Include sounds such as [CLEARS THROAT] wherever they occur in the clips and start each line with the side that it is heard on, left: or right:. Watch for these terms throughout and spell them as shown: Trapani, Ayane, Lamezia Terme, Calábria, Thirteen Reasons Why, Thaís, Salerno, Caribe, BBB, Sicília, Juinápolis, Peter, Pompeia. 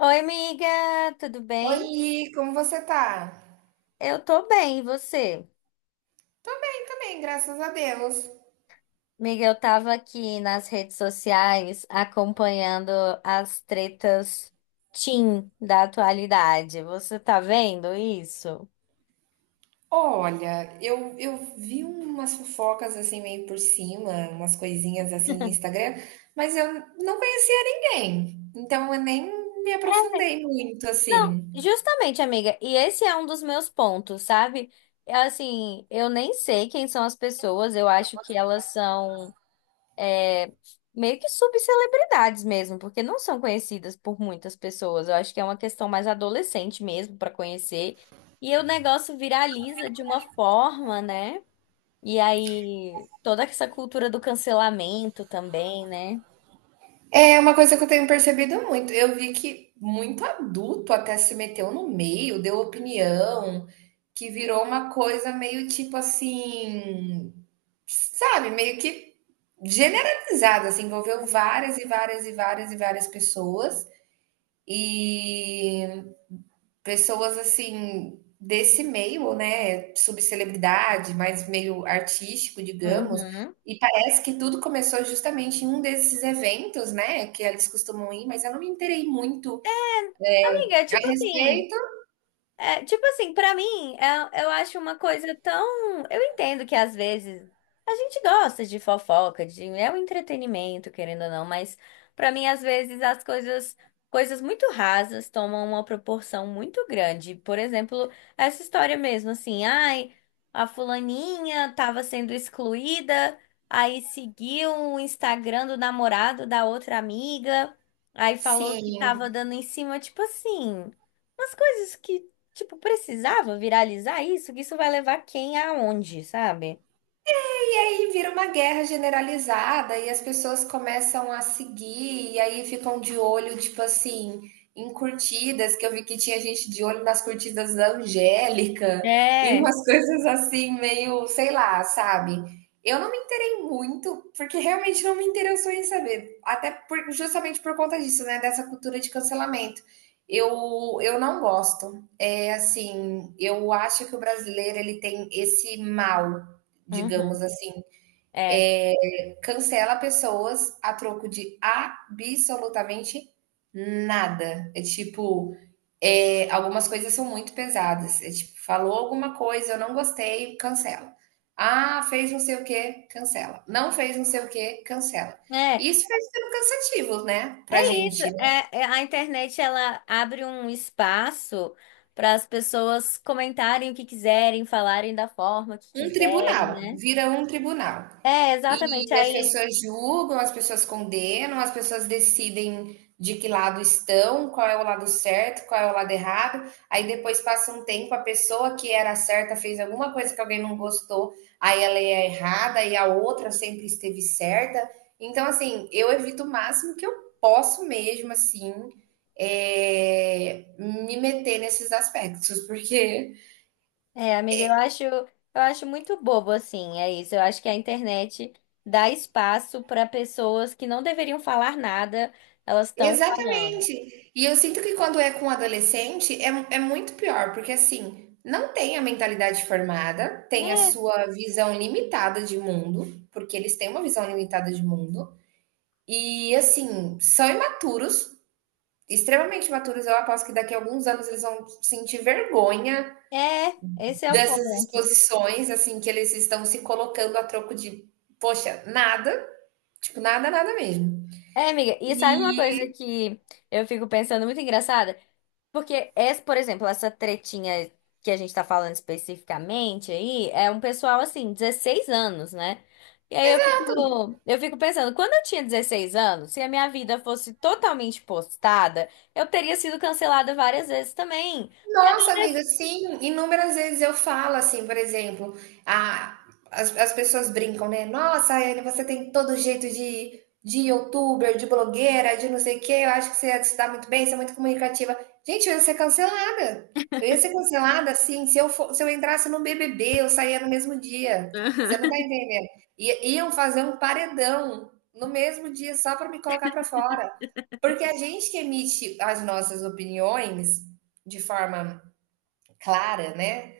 left: Oi, amiga, tudo bem?
right: Oi, como você tá?
left: Eu tô bem, e você?
right: Tô bem também, graças a Deus.
left: Amiga, eu tava aqui nas redes sociais acompanhando as tretas teen da atualidade. Você tá vendo isso?
right: Olha, eu vi umas fofocas assim meio por cima, umas coisinhas assim de Instagram, mas eu não conhecia ninguém, então eu nem me aprofundei muito
left: Não,
right: assim.
left: justamente, amiga, e esse é um dos meus pontos, sabe? É, assim, eu nem sei quem são as pessoas, eu acho que elas são meio que subcelebridades mesmo, porque não são conhecidas por muitas pessoas. Eu acho que é uma questão mais adolescente mesmo para conhecer. E o negócio viraliza de uma forma, né? E aí toda essa cultura do cancelamento também, né?
right: É uma coisa que eu tenho percebido muito. Eu vi que muito adulto até se meteu no meio, deu opinião, que virou uma coisa meio tipo assim, sabe, meio que generalizado, assim, envolveu várias e várias e várias e várias pessoas e pessoas assim desse meio, né, subcelebridade, mas meio artístico, digamos.
left: Uhum.
right: E parece que tudo começou justamente em um desses eventos, né, que eles costumam ir, mas eu não me interei muito
left: Amiga, é
right: a
left: tipo assim,
right: respeito.
left: É, tipo assim, pra mim, eu acho uma coisa tão. Eu entendo que às vezes a gente gosta de fofoca, de é um entretenimento, querendo ou não, mas pra mim, às vezes, coisas muito rasas tomam uma proporção muito grande. Por exemplo, essa história mesmo, assim, ai, a fulaninha tava sendo excluída, aí seguiu o Instagram do namorado da outra amiga, aí falou que
right: Sim.
left: tava dando em cima, tipo assim. Umas coisas que. Tipo, precisava viralizar isso? Que isso vai levar quem aonde, sabe?
right: E aí vira uma guerra generalizada e as pessoas começam a seguir e aí ficam de olho, tipo assim, em curtidas, que eu vi que tinha gente de olho nas curtidas da Angélica e
left: É,
right: umas [LAUGHS] coisas assim, meio, sei lá, sabe? Eu não me interei muito, porque realmente não me interessou em saber. Até por- justamente por conta disso, né? Dessa cultura de cancelamento. Eu não gosto. É assim, eu acho que o brasileiro ele tem esse mal, digamos
left: Uhum.
right: assim,
left: É.
right: cancela pessoas a troco de absolutamente nada. É tipo, algumas coisas são muito pesadas. É tipo, falou alguma coisa, eu não gostei, cancela. Ah, fez não sei o que, cancela. Não fez não sei o que, cancela.
left: É,
right: Isso vai sendo cansativo, né, pra
left: isso,
right: gente.
left: a internet ela abre um espaço para as pessoas comentarem o que quiserem, falarem da forma que
right: Um
left: quiserem,
right: tribunal,
left: né?
right: vira um tribunal.
left: É, exatamente.
right: E as
left: Aí,
right: pessoas julgam, as pessoas condenam, as pessoas decidem de que lado estão, qual é o lado certo, qual é o lado errado. Aí depois passa um tempo, a pessoa que era certa fez alguma coisa que alguém não gostou, aí ela é errada e a outra sempre esteve certa. Então, assim, eu evito o máximo que eu posso mesmo, assim, me meter nesses aspectos, porque...
left: é, amiga, eu acho muito bobo assim, é isso. Eu acho que a internet dá espaço para pessoas que não deveriam falar nada, elas estão falando.
right: Exatamente. E eu sinto que quando é com adolescente é muito pior, porque assim, não tem a mentalidade formada, tem a
left: né
right: sua visão limitada de mundo, porque eles têm uma visão limitada de mundo, e assim, são imaturos, extremamente imaturos. Eu aposto que daqui a alguns anos eles vão sentir vergonha
left: É, esse é o
right: dessas
left: ponto.
right: exposições, assim, que eles estão se colocando a troco de, poxa, nada, tipo, nada, nada mesmo.
left: É, amiga, e sabe uma coisa
right: E
left: que eu fico pensando muito engraçada? Porque, essa, por exemplo, essa tretinha que a gente tá falando especificamente aí, é um pessoal assim, 16 anos, né? E aí eu fico pensando, quando eu tinha 16 anos, se a minha vida fosse totalmente postada, eu teria sido cancelada várias vezes também. Porque
right: nossa, amiga, sim, inúmeras vezes eu falo assim, por exemplo, a, as, as pessoas brincam, né? Nossa, Ayane, você tem todo jeito de youtuber, de blogueira, de não sei o quê, eu acho que você ia se dar muito bem, você é muito comunicativa. Gente, eu ia ser cancelada. Eu ia ser cancelada, assim, se eu entrasse no BBB, eu saía no mesmo dia. Você não tá entendendo? Iam fazer um paredão no mesmo dia só para me colocar para fora. Porque a gente que emite as nossas opiniões de forma clara, né?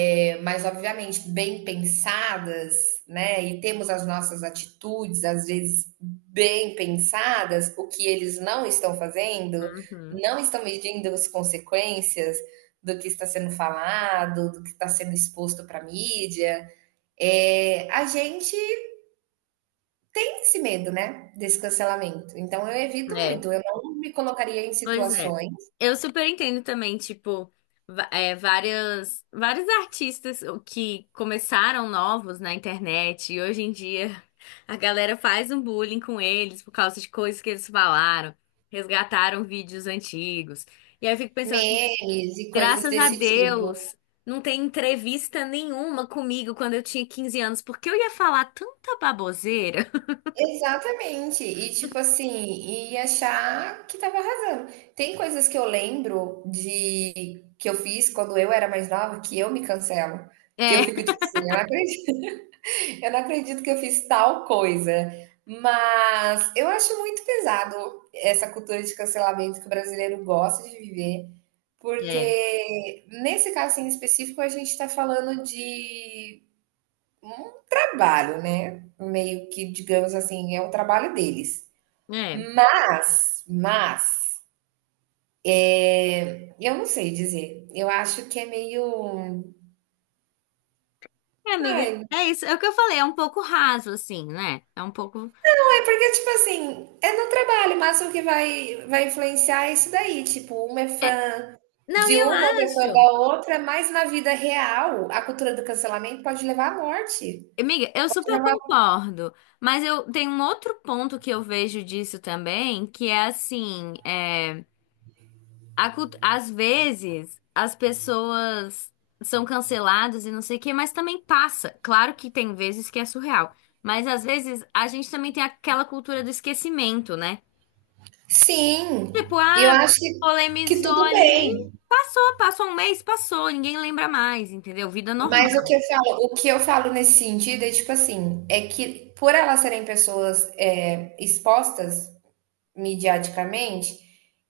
right: É, mas obviamente bem pensadas, né? E temos as nossas atitudes às vezes bem pensadas, o que eles não estão fazendo,
left: Uhum,
right: não estão medindo as consequências do que está sendo falado, do que está sendo exposto para a mídia. É, a gente tem esse medo, né, desse cancelamento. Então eu
left: [LAUGHS] uhum.
right: evito
left: É.
right: muito, eu não me colocaria em
left: Pois é.
right: situações,
left: Eu super entendo também, tipo, várias, vários artistas o que começaram novos na internet e hoje em dia a galera faz um bullying com eles por causa de coisas que eles falaram, resgataram vídeos antigos. E aí eu fico pensando, assim,
right: memes e coisas
left: graças a
right: desse tipo.
left: Deus, não tem entrevista nenhuma comigo quando eu tinha 15 anos, porque eu ia falar tanta baboseira.
right: Exatamente. E tipo assim, e achar que tava arrasando. Tem coisas que eu lembro de que eu fiz quando eu era mais nova que eu me cancelo.
left: [LAUGHS]
right: Que
left: É,
right: eu fico tipo assim, eu não acredito, [LAUGHS] eu não acredito que eu fiz tal coisa. Mas eu acho muito pesado essa cultura de cancelamento que o brasileiro gosta de viver,
left: é,
right: porque nesse caso em específico a gente está falando de um trabalho, né? Meio que, digamos assim, é o trabalho deles.
left: é.
right: Mas, eu não sei dizer. Eu acho que é meio...
left: É, amiga,
right: Ai,
left: é isso. É o que eu falei, é um pouco raso, assim, né? É um pouco.
right: ai, porque, tipo assim, é no trabalho, mas o que vai influenciar é isso daí. Tipo, uma é
left: é-
right: fã
left: Não,
right: de
left: e eu
right: uma, outra é fã
left: acho.
right: da outra, mas na vida real, a cultura do cancelamento pode levar à morte.
left: Amiga, eu
right: Pode
left: super
right: levar.
left: concordo, mas eu tenho um outro ponto que eu vejo disso também, que é assim, às vezes as pessoas são canceladas e não sei o quê, mas também passa. Claro que tem vezes que é surreal, mas às vezes a gente também tem aquela cultura do esquecimento, né?
right: Sim,
left: Tipo,
right: eu
left: ah,
right: acho que
left: polemizou
right: tudo
left: ali,
right: bem.
left: passou um mês, passou, ninguém lembra mais, entendeu? Vida normal.
right: Mas o que eu falo, o que eu falo nesse sentido é tipo assim, é que por elas serem pessoas expostas midiaticamente,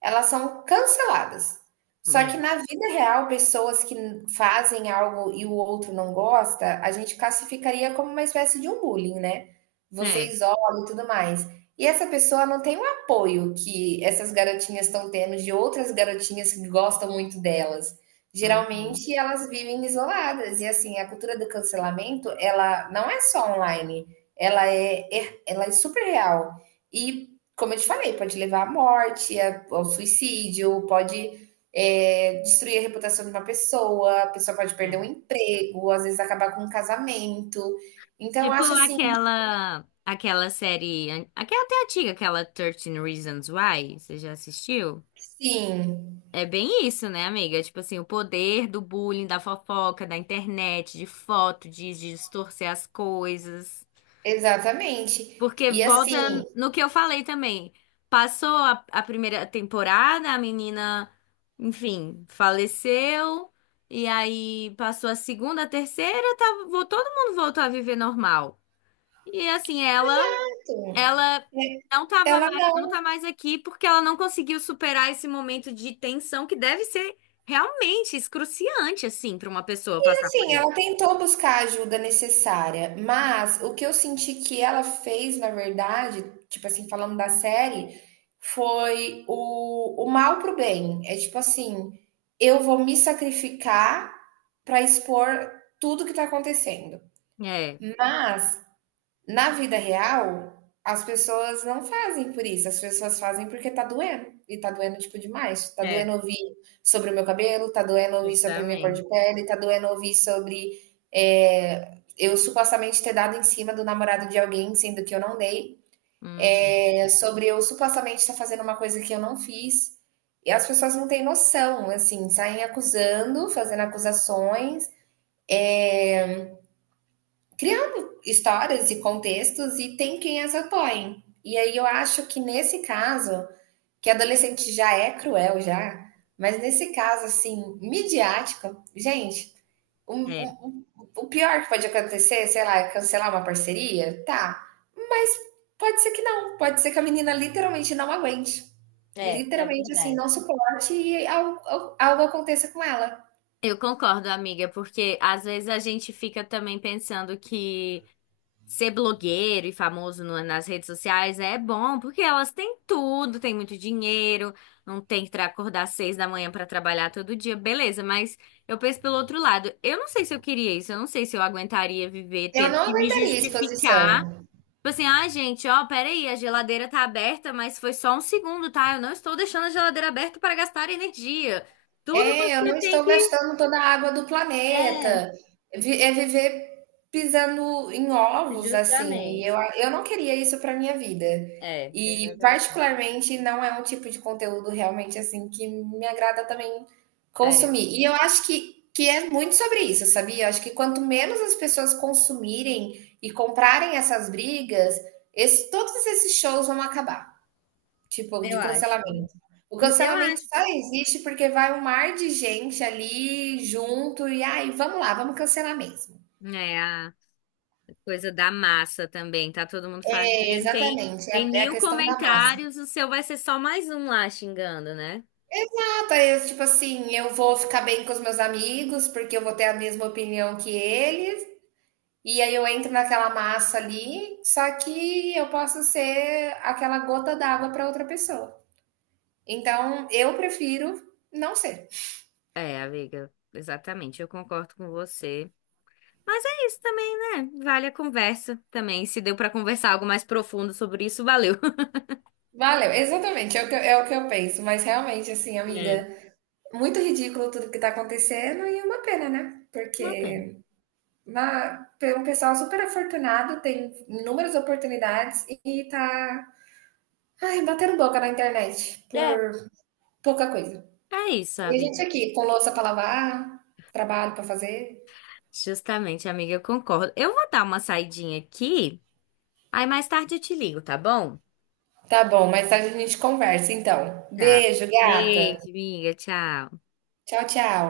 right: elas são canceladas. Só
left: É,
right: que na vida real, pessoas que fazem algo e o outro não gosta, a gente classificaria como uma espécie de um bullying, né? Você
left: é,
right: isola e tudo mais. E essa pessoa não tem o apoio que essas garotinhas estão tendo de outras garotinhas que gostam muito delas.
left: uhum,
right: Geralmente elas vivem isoladas e assim, a cultura do cancelamento, ela não é só online, ela é super real. E como eu te falei, pode levar à morte, ao suicídio, pode destruir a reputação de uma pessoa, a pessoa pode perder
left: é.
right: um emprego, às vezes acabar com um casamento. Então, eu
left: Tipo
right: acho assim,
left: aquela série, aquela até antiga, aquela Thirteen Reasons Why, você já assistiu?
right: que sim,
left: É bem isso, né, amiga? Tipo assim, o poder do bullying, da fofoca, da internet, de foto, de distorcer as coisas.
right: exatamente.
left: Porque
right: E assim,
left: volta no que eu falei também. Passou a primeira temporada, a menina, enfim, faleceu. E aí passou a segunda, a terceira, tava, todo mundo voltou a viver normal. E assim, ela
right: né,
left: não tava
right: ela
left: mais, não
right: não...
left: tá mais aqui porque ela não conseguiu superar esse momento de tensão que deve ser realmente excruciante, assim, para uma pessoa passar por
right: Assim,
left: isso.
right: ela tentou buscar a ajuda necessária, mas o que eu senti que ela fez, na verdade, tipo assim, falando da série, foi o mal pro bem. É tipo assim, eu vou me sacrificar para expor tudo que tá acontecendo.
left: É,
right: Mas na vida real, as pessoas não fazem por isso, as pessoas fazem porque tá doendo, e tá doendo, tipo, demais. Tá
left: é,
right: doendo ouvir sobre o meu cabelo, tá doendo ouvir sobre a minha cor de
left: justamente.
right: pele, tá doendo ouvir sobre, eu supostamente ter dado em cima do namorado de alguém, sendo que eu não dei,
left: Uhum.
right: sobre eu supostamente estar fazendo uma coisa que eu não fiz, e as pessoas não têm noção, assim, saem acusando, fazendo acusações, eh, criando histórias e contextos e tem quem as apoie. E aí eu acho que nesse caso, que adolescente já é cruel já, mas nesse caso assim, midiático, gente, um,
left: É,
right: um, um, o pior que pode acontecer, sei lá, é cancelar uma parceria, tá? Mas pode ser que não, pode ser que a menina literalmente não aguente.
left: é, é
right: Literalmente assim,
left: verdade.
right: não suporte e algo aconteça com ela.
left: Eu concordo, amiga, porque às vezes a gente fica também pensando que ser blogueiro e famoso nas redes sociais é bom, porque elas têm tudo, têm muito dinheiro, não tem que acordar às 6 da manhã para trabalhar todo dia, beleza, mas eu penso pelo outro lado, eu não sei se eu queria isso, eu não sei se eu aguentaria viver
right: Eu
left: tendo
right: não
left: que me
right: aguentaria a
left: justificar.
right: exposição.
left: Tipo assim, ah, gente, ó, peraí, a geladeira tá aberta, mas foi só um segundo, tá? Eu não estou deixando a geladeira aberta para gastar energia. Tudo
right: É, eu
left: você
right: não
left: tem
right: estou
left: que.
right: gastando toda a água do
left: É.
right: planeta. É viver pisando em ovos, assim. E eu,
left: Justamente.
right: eu não queria isso para minha vida.
left: É,
right: E,
left: exatamente.
right: particularmente, não é um tipo de conteúdo realmente assim que me agrada também
left: É,
right: consumir. E eu acho que é muito sobre isso, sabia? Eu acho que quanto menos as pessoas consumirem e comprarem essas brigas, todos esses shows vão acabar. Tipo, de
left: eu acho.
right: cancelamento. O
left: [CLEARS THROAT] Eu
right: cancelamento
left: acho.
right: só existe porque vai um mar de gente ali junto e aí, vamos lá, vamos cancelar mesmo.
left: É, a coisa da massa também, tá todo mundo fazendo.
right: É,
left: Tem,
right: exatamente, é
left: tem
right: é a
left: mil
right: questão da massa.
left: comentários, o seu vai ser só mais um lá xingando, né?
right: Ah, Thaís, tipo assim, eu vou ficar bem com os meus amigos porque eu vou ter a mesma opinião que eles. E aí eu entro naquela massa ali, só que eu posso ser aquela gota d'água para outra pessoa. Então, eu prefiro não ser.
left: É, amiga, exatamente, eu concordo com você. Mas é isso também, né? Vale a conversa também. Se deu pra conversar algo mais profundo sobre isso, valeu. [LAUGHS]
right: Valeu, exatamente, é o que, é o que eu penso. Mas realmente, assim,
left: É,
right: amiga, muito ridículo tudo que tá acontecendo e uma pena, né?
left: uma pena.
right: Porque uma, um pessoal super afortunado tem inúmeras oportunidades e tá, ai, batendo boca na internet por
left: É.
right: pouca coisa.
left: É isso,
right: E a gente
left: amiga.
right: aqui, com louça pra lavar, trabalho pra fazer.
left: Justamente, amiga, eu concordo. Eu vou dar uma saidinha aqui. Aí mais tarde eu te ligo, tá bom?
right: Tá bom, mais tarde a gente conversa, então.
left: Tá.
right: Beijo, gata.
left: Beijo, amiga. Tchau.
right: Tchau, tchau.